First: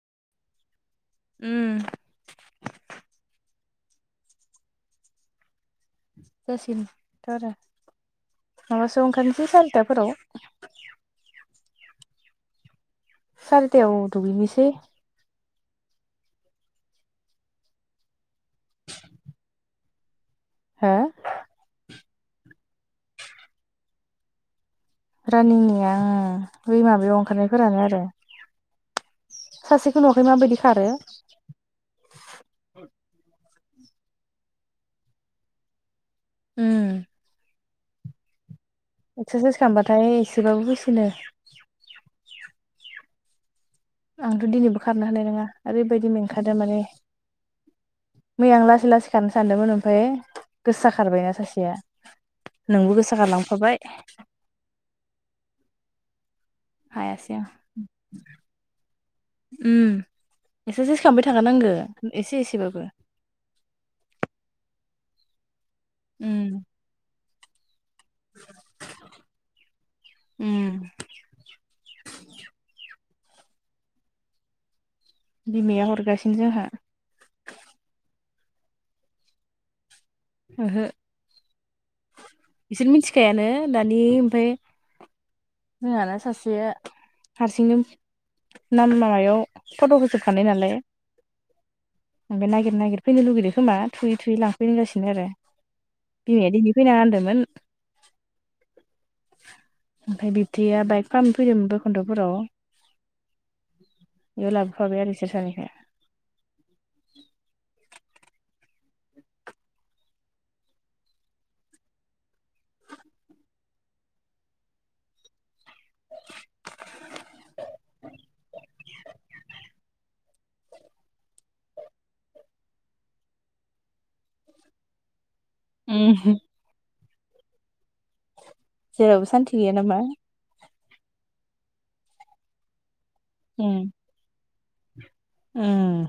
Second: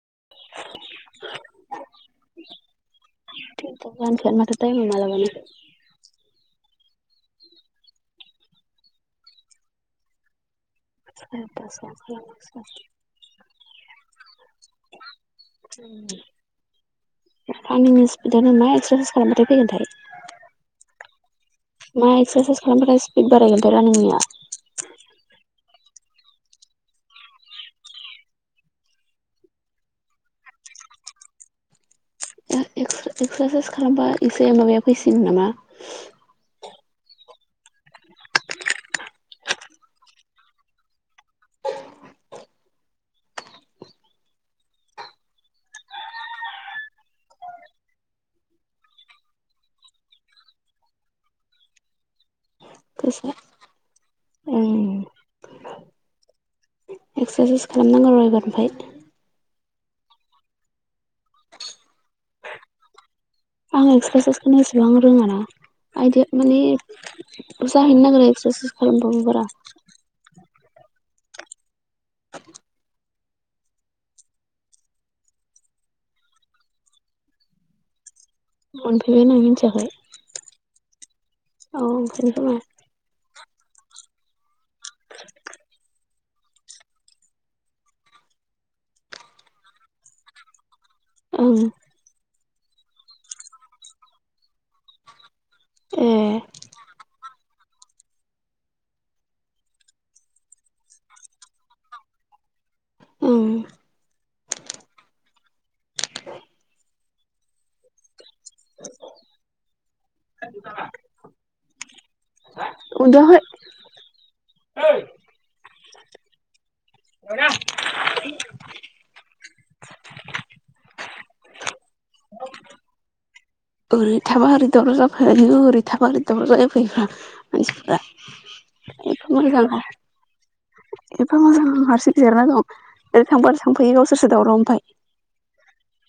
[inaudible] उम फान मोनाय म मला मान सिनथ' आरो माबासो ओंखारनोसै सारिथाफोराव [unintelligible] सारितायाव दुगैनिसेै [unintelligible] आं निनि स्पिटदानो मा एक्स्रासाइस खालामबाथाय फैगोनथाय। हो? मा एक्सारसाइस खालामबथाय स्पिड बारायगोनथाय' रानिंनिया आनिनि आङो बै माबायाव ओंखारनायफोरानो आरो। सासेखौ न'वाखै माबायदि खारो। एक्सारसाइस खालामबा एसे माबाया फैसिन नामा। उम। एक्सारसाइस खालामबाथाय एसेबाबो फैसिनो। आंथ' दिनैबो खारनो हानाय नङा ओरैबायदि मेंखादो माने मैया आं लासै लासै खारनो सानदोंमोन ओमफाय गोसा खारबायना सासेया नोंबो गोसा गोसोआ गालांफाबाय ओम हायासै आं एक्सारसाइस खालामनांगौ र एबार ओमफ्राय उम एक्सारसाइस खालामबाय थाखानांगो एसे एसेबाबो आं एक्सारसाइसखौनो एसेबां रोङाना उम आइदिया माने जाहैनो नागेरो एक्सारसाइस खालामथ' आखै बारा उम [inaudible] बिमाया हरगासिनो जोंहा मनफयबाय होनना मिथियाखै ओहो औ ओंखायनो खोमा बिसोर मिथिखायानो दानि ओमफाय जोंहाना सासे हारसिंनो नाम माबायाव फट' होखाखानाय नालाय औ। ओमबाय नागिरागिर फैनो लुगैदो खोमा थुयैु थुयै लांफै होनगासिनो आरो। ए बिमाया दिनै फैनाङा होनदोंमोन। ओमफ्राय बिबथैया बाइक फाहामनो फैदोंमोन बैखुन्न्द'फोराव ओं बियाव लाब आरो बिसोर सानै स्रि [unintelligible] उन्दुआखै [unintelligible] ओरै थाबा ओरैदावराव जाफायो ओरै थाबा ओरै दावराव जाफैयब्रा मानसिफ्रा जेरावबो एफा सान्थि मोजां गैया नामा? एफा मोजां हारसिं जिरायना दं। ओरै थांबा उम थांफायो गावसोरसो दावराव ओमफ्राय उम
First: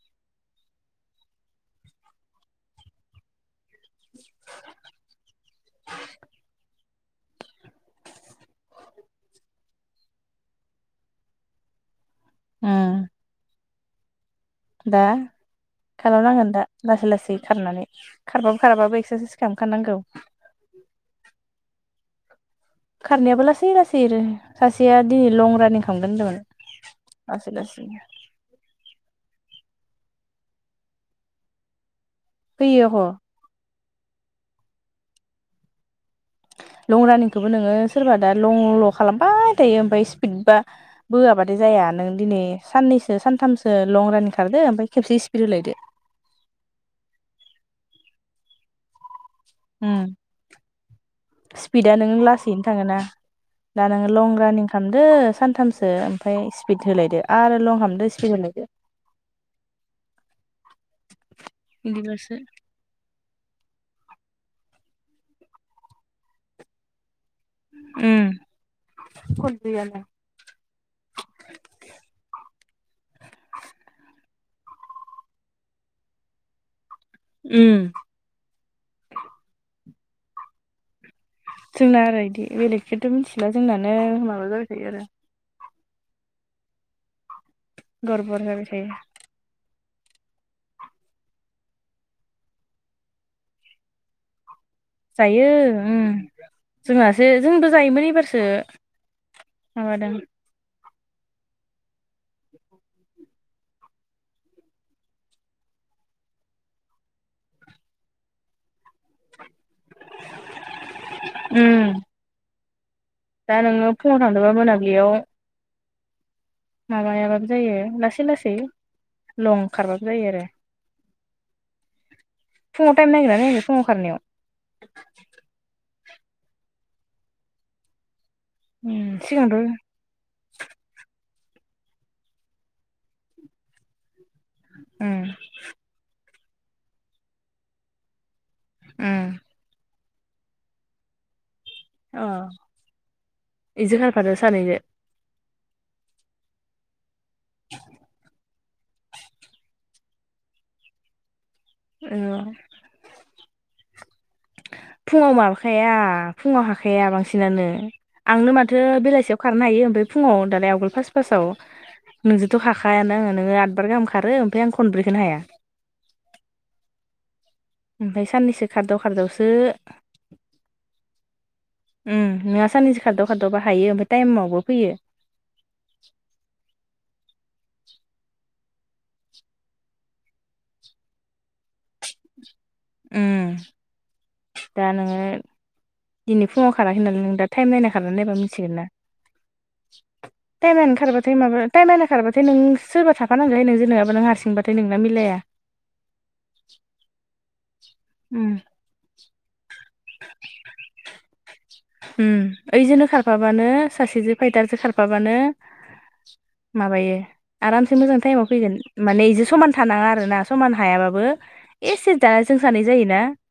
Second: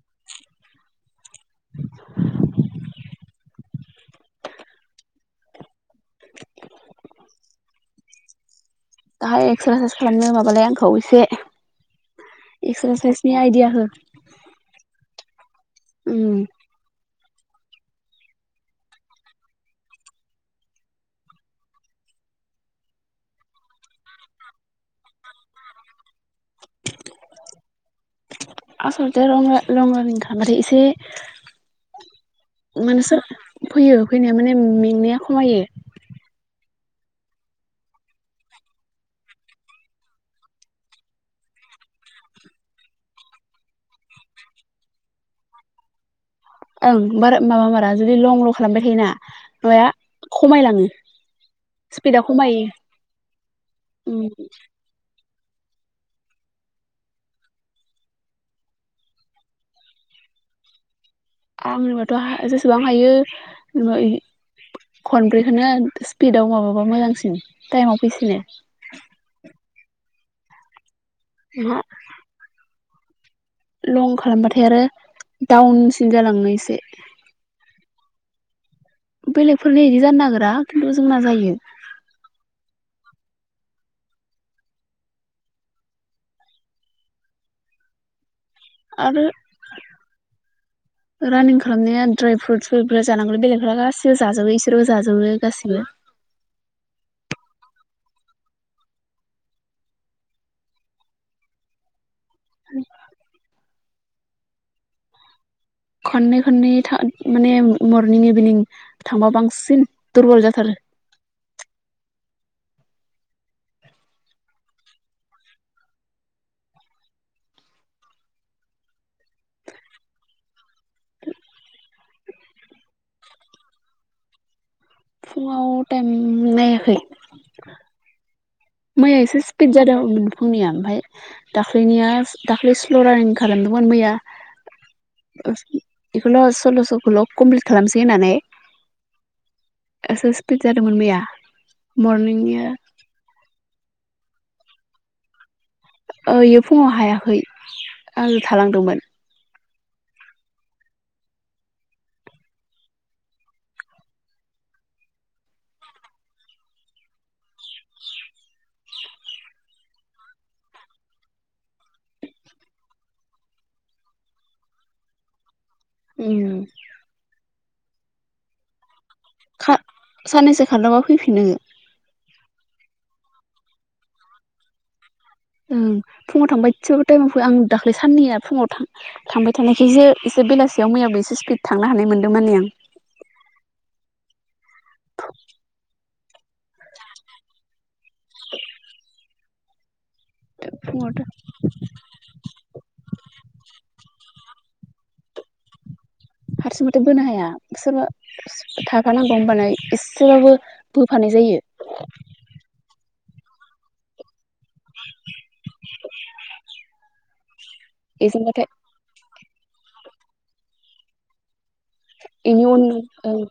[unintelligible] [unintelligible] दाहाय एक्सारसाइस खालामनो माबालाय आंखौ एसे उम एक्सारसाइसनि आइडिया हो दा उम खालामनांगोन दा लासै लासै खारनानै खारबाबो खाराबाबो एक्सारसाइस खामखानांगौ । खारनायाबो लासै लासै रो सासेया दिनै लं रानिं खामगोन होनदोंमोन । लासै लासै? आसलथे लं रानिं लं रानिं खालामबाथाय एसे फैयो ह माने स फैयो फैनाया माने मेंनाया खमायो । लं रानिंखौबो नोङो सोरबा दा लं ल' खालामबाय थायो ओमफफाय स्पिड बा बोआबाथाय जाया नों दिनै साननैसो सानथामसो लं रानिं खारदो ओमफाय खेबसे स्पिद होलायदो ‌ ओं बारा माबा मारा जुदि लंल' खालामबाय थायोना नया उम खमायलाङो स्पिडा नोङो स्पिडआ खमायो लासैनो । थाङोना दा नोङो लं रानिं खालामदो। सानथामसो ओमफ्राय स्पिद होलायदो आरो लं खामदो स्पिद होलायदो । आंनिबाथ' बिदिबासो हा जेसेबां हायो [unintelligible] खनब्रैखौनो स्पिडाव माबाबा मोजांसिन । थाइमाव फैसिनो गैयाना । जोंहा आमफाय आरो डाउनसिन जालाङो एसे । उम । बेलेगफोरनि इदि जानो नागिरा खिन्थु जोंना जायो। जोंना आरो इदि बेलेग खोथ' मिथिला जोंनानो माबा जाबाय थायो आरो। गर्बर होन । आरो रानिं खालामनाया ड्राय फ्रुइटस जानांगौल बेलेगफोरा गासिबो जाजोबो इ जायो उम जोंहासो जोंबो जायोमोन ए फोरसो माबादों । [inaudible] खननै खननै थां माने मरनिं इभिनिं थांबा बांसिन दुरबल जाथारो । [inaudible] उम । दा नोङो फुङाव थांदोंबा मोनाब्लियाव माबायाबाबो जायो लासै लासै लं खारबाबो जायो आरो । फुंङाव टाइम नायदोंना नायाखै फुंङाव खारनायाव? फुङाव टाइम नायाखै । उम मैया एसे सिगांथ' उम स्पिड जादों फुंनिया आमफाय दाख्लैनिया दाख्लै स्ल' रानिं खालामदोंमोन मैया उम । ल' सल्ल'स'खौल' कमप्लिट खालामसै होननानै ओम । एसे स्पिपिड जादोंमोन मैया मरनिंनिया एजो खारफादो सानैजों? ओ इयो फुङाव हायाखै आङो थालांदोंमोन । [unintelligible] फुङाव माबाखाया फुङाव हाखाया बांसिनानो । आंनो माथो बेलासियाव खारनो हायो ओमफाय फुङाव दालाय आवगोल फास्ट फास्ताव नोंजोंथ' हाखायानो आङो नोङो आदबार गाहाम खारो ओमफ्राय आं खनब्रैखौनो हाया । उम । ओमफाय साननैसो खारदाव खारदावसो खा साननैसो खारलांबा फैफिनो ओम नोंङा साननैसो खारदाव खारदावबा हायो ओमफाय टाइमावबो फैयो । ओम फुंङाव थांबा इदसे बाहों टाइमाव फैयो आं दाख्लै साननैया फुङाव थां थांबाय थानायखायसो एसे बेलासियाव मैयाबो एसे स्पिड थांनो हानाय मोनदों माने आं । उम । दिनै फुङाव खाराखै नामा नों दा टाइम नायना खारा नायबा मिथिगोन ना। टाइमआ फुङावथ' ओंखारबाथाय माबा टाइइम नायना माबा तायम नायना खारबाथाय नों सोरबा थाफानांगौवहाय नोंजो नङाबा नों हारसिंबा नाथाय नोंना मिलाया हारसिं बाथाय बोनो हाया । सोरबा उम [unintelligible] थाफानांगौ होमबाना एसेबाबो बोफानाय जायो। उ ओइजोनो खारफाबानो सासेजों फैदारजों खारफाबानो माबायो आरामसे मोजां टाइमाव एजोंबाथाय फैगोन माने इदि समान थानाङा आरो ना समान हायाबाबो एसे दा जों बेनि उन सानै जायोना ओं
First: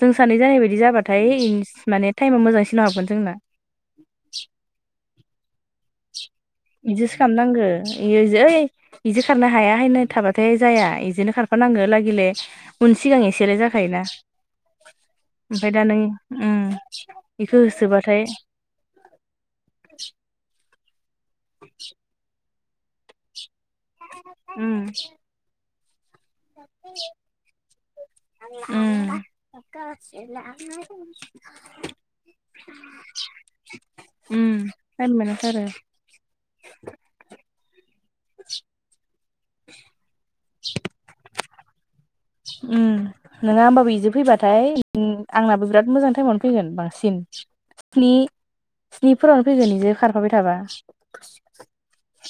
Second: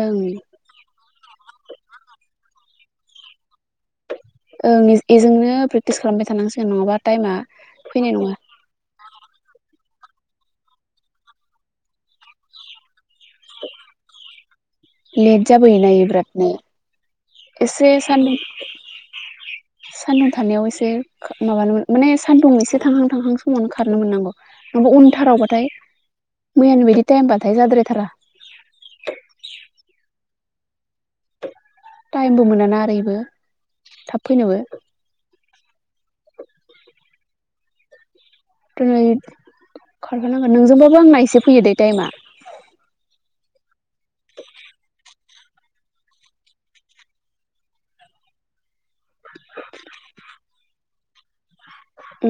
जों ओं सानै जानाय बायदि जाबाथाय माने मोजांसिनो हागोन जोंना । [unintelligible] [inaudible] ओं बेजोंनो प्रेक्टिस खालामबाय थानांसिगोन नङाबा टाइमा फैनाय नङा बिजो खारनो हाया हाय नों [unintelligible] थाबाथाय जाया, एजोनो खारफानांगो लागिले उन सिगां एसेल जाखायोना । लेट [inaudible] ओम फ्राय दा जाबोयोना नों इयो बिरादनो उ एसे सानदु' [inaudible] सान्दुं थानायाव एसे माबानो माने सान्दुं एसे थांहां थांहां फुंआवनो खारनो मोननांगौ । उम नङाबा उन थाराव बाथाय [unintelligible] मैयानो बिदि टाइमबाथाय जाद्राय थारा। उम [unintelligible] टाइमबो मोनाना ओरैबो थाब फैनोबो आरो [inaudible] दिनै खारखानांगोन। नोंजोंबाबो आंना एसे फैयो दैे टाइमा । उ नोंङा होमबाबो बिजों फैबाथाय उ आंनाबो बिराद मोजां टाइमावनो फैगोन बांसिन । ् [unintelligible] स्निफोरा फैगोन बिजो खारफाबाय थाबा।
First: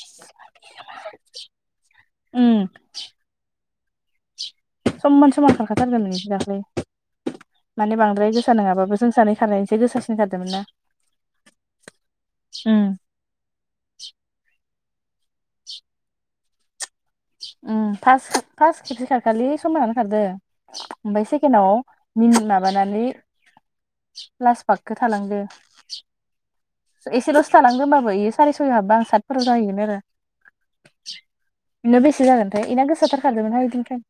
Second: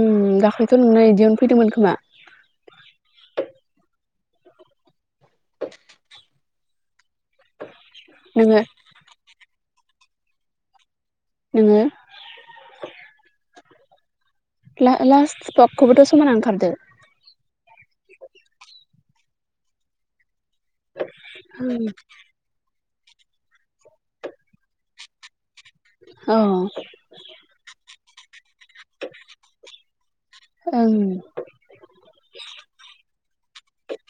उम दाखलिथ' नोंना बिदियावनो फैदोंमोन खोमा? उम समान समान खारखाथारदो नों [unintelligible] दाख्लै । माने बांद्राय गोसा नोङो नङाबाबो जों सानै खार एसे गोसासिनखारदो मोन ना? नोङो उम । लास पकखौबोथ' समाना ओंखारदो। फास फास केबसे खारखालि समानानो खारदो। ओमफ्राय सेकेखेनआव मिनिट माबानानै लास पाखखौ थालांदो। अ। एसेलसो थानांगोन बाबो येयो सारे- सय हाबबोआं सातफोराव जाहैगोन आरो । ओं। बेनो बेसे जागोनथाय? बेना गोसाथार खारदोंमोनहाय इदिनखालि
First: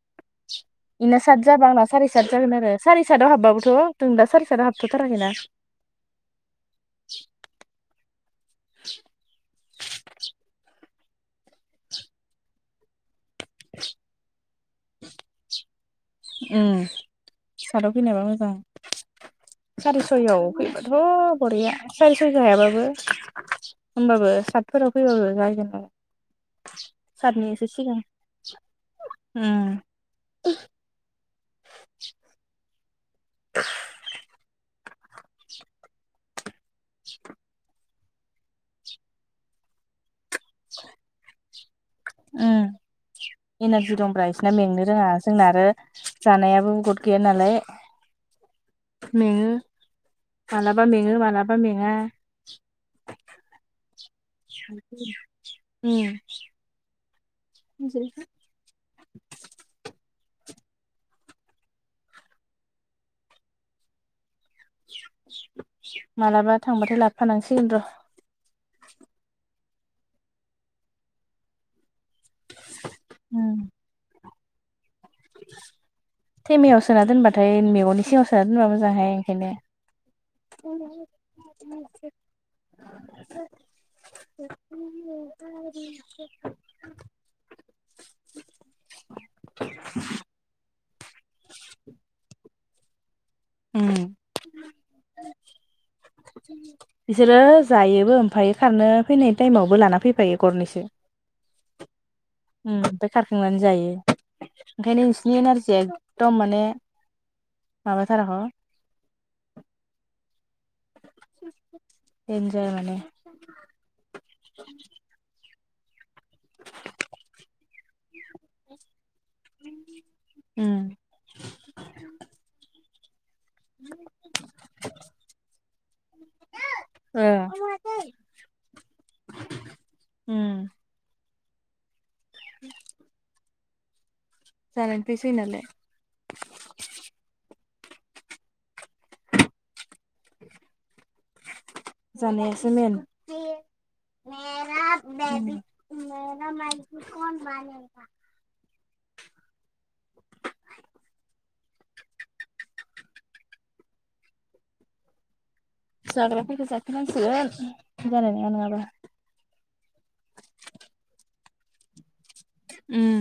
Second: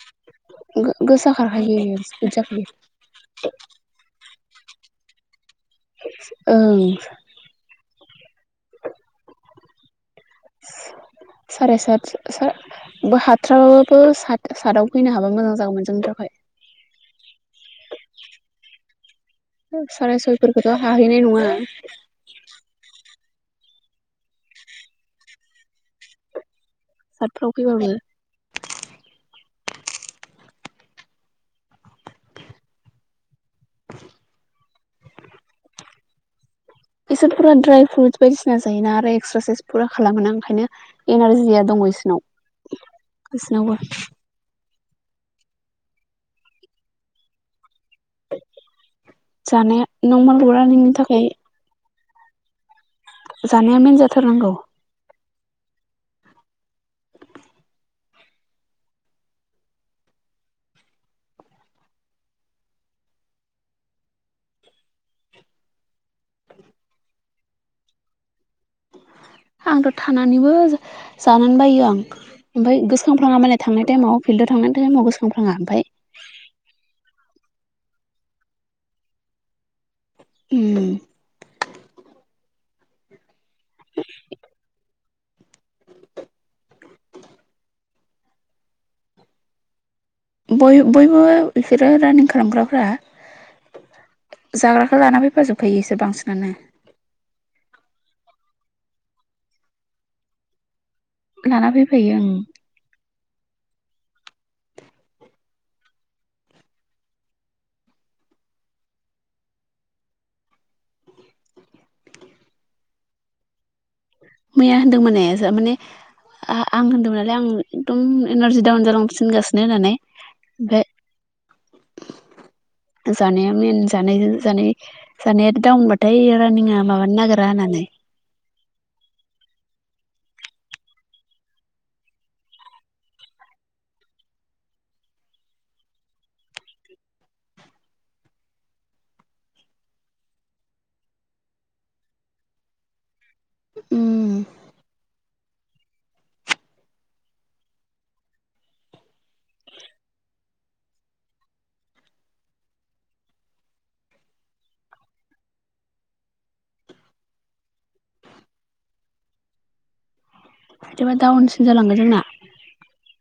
[unintelligible] बिना गोसा सात जाबा खारखायो आंना सारि सात स्पिड जागोन जाखायो आरो सारि साता आव हाबबाबोथ' [unintelligible] सारि सातआ हाबथ'थाराखै ना? औ। [inaudible] साराय सात हाथ्राबाबाबो साथ साटआव फैनो हाबा मोजां जागोन मोन । उ साटाव फैनायाबा मोजां । साराय साराइसअयआव सयफोरखौथ' फैबाथ' हाहैनाय नङा बरिया साराइस'इ हायाबाबो होमबाबो सातफोराव फैबाबो जाहैगोन आरो। सारनै सातफ्राव एसो फैबाबो सिगां उम। [unintelligible] [inaudible] इसोर फुरा ड्राय फ्रुइटस बायदिसिना जायोना आरो एक्सारसाइस फुरा खालामोना ओंखायनो एनारजिया दङ इसोरनाव उम बिसोरनावबो एनारजि दंब्रा इसोरना मेंनो जोंहा जोंना आरो जानायाबो गद गैया नालाय मेंङो जानाया नर्माल । मालाबा रानिंनि मेंङो थाखाय मालाबा मेंङा । जानाया मेन जाथारनांगौ उ ज [inaudible] मालाबा थांबाथाय लाबोफानांसिगोन र' आंथ' थानानैबो जानोनो बायो आं, ओमफ्राय गोसो खांफ्लांङा उम मालाय थांनाय टाइमाव । फिल्डआव थांनाय तायमाव गोसो खांप्लांङा? ओमफ्राय ओमफ्राय मैगंनि सिगाङाव सोनोनबा मोजां हाय ओंखायनो उम [unintelligible] [unintelligible] [inaudible] बय बयबो बिसोरो रानिं खालामग्राफ्रा जाग्राखौ लानाफाजोबखायो इसोर बांसिन। बिसोरो जायोबो ओमफ्रायायो खारनो फैनाय टाइमावबो लाना फैफायो गरनैसो लाना फैफायो ओं ओम ओमफ्राय खारखांनानै जायो ओंखायनो नोंसिनि नारजिया एखदम माने माबाथाराखै [inaudible] देन्जार माने मैया होनदोंमोननाय माने आं होन्दोंमोन नालाय आं एकदम एनारजि दडाउन जालां सिनगासिनो होननानै ओ ओमफ्राय जानाया मेन जानायजों जानाय जानायाथ दाउनबाथाय रानिंआ माबानो नागिरा होननानै उम [inaudible] जानायनि फ्रायसो फैयो नालाय जानायासो मेेन उम [unintelligible] [unintelligible] जाग्राफोरखौ जाखानांइसिगोन जानाय नङा नङाबा बिदिबा दाउनसिन जालांगोन जोंना उम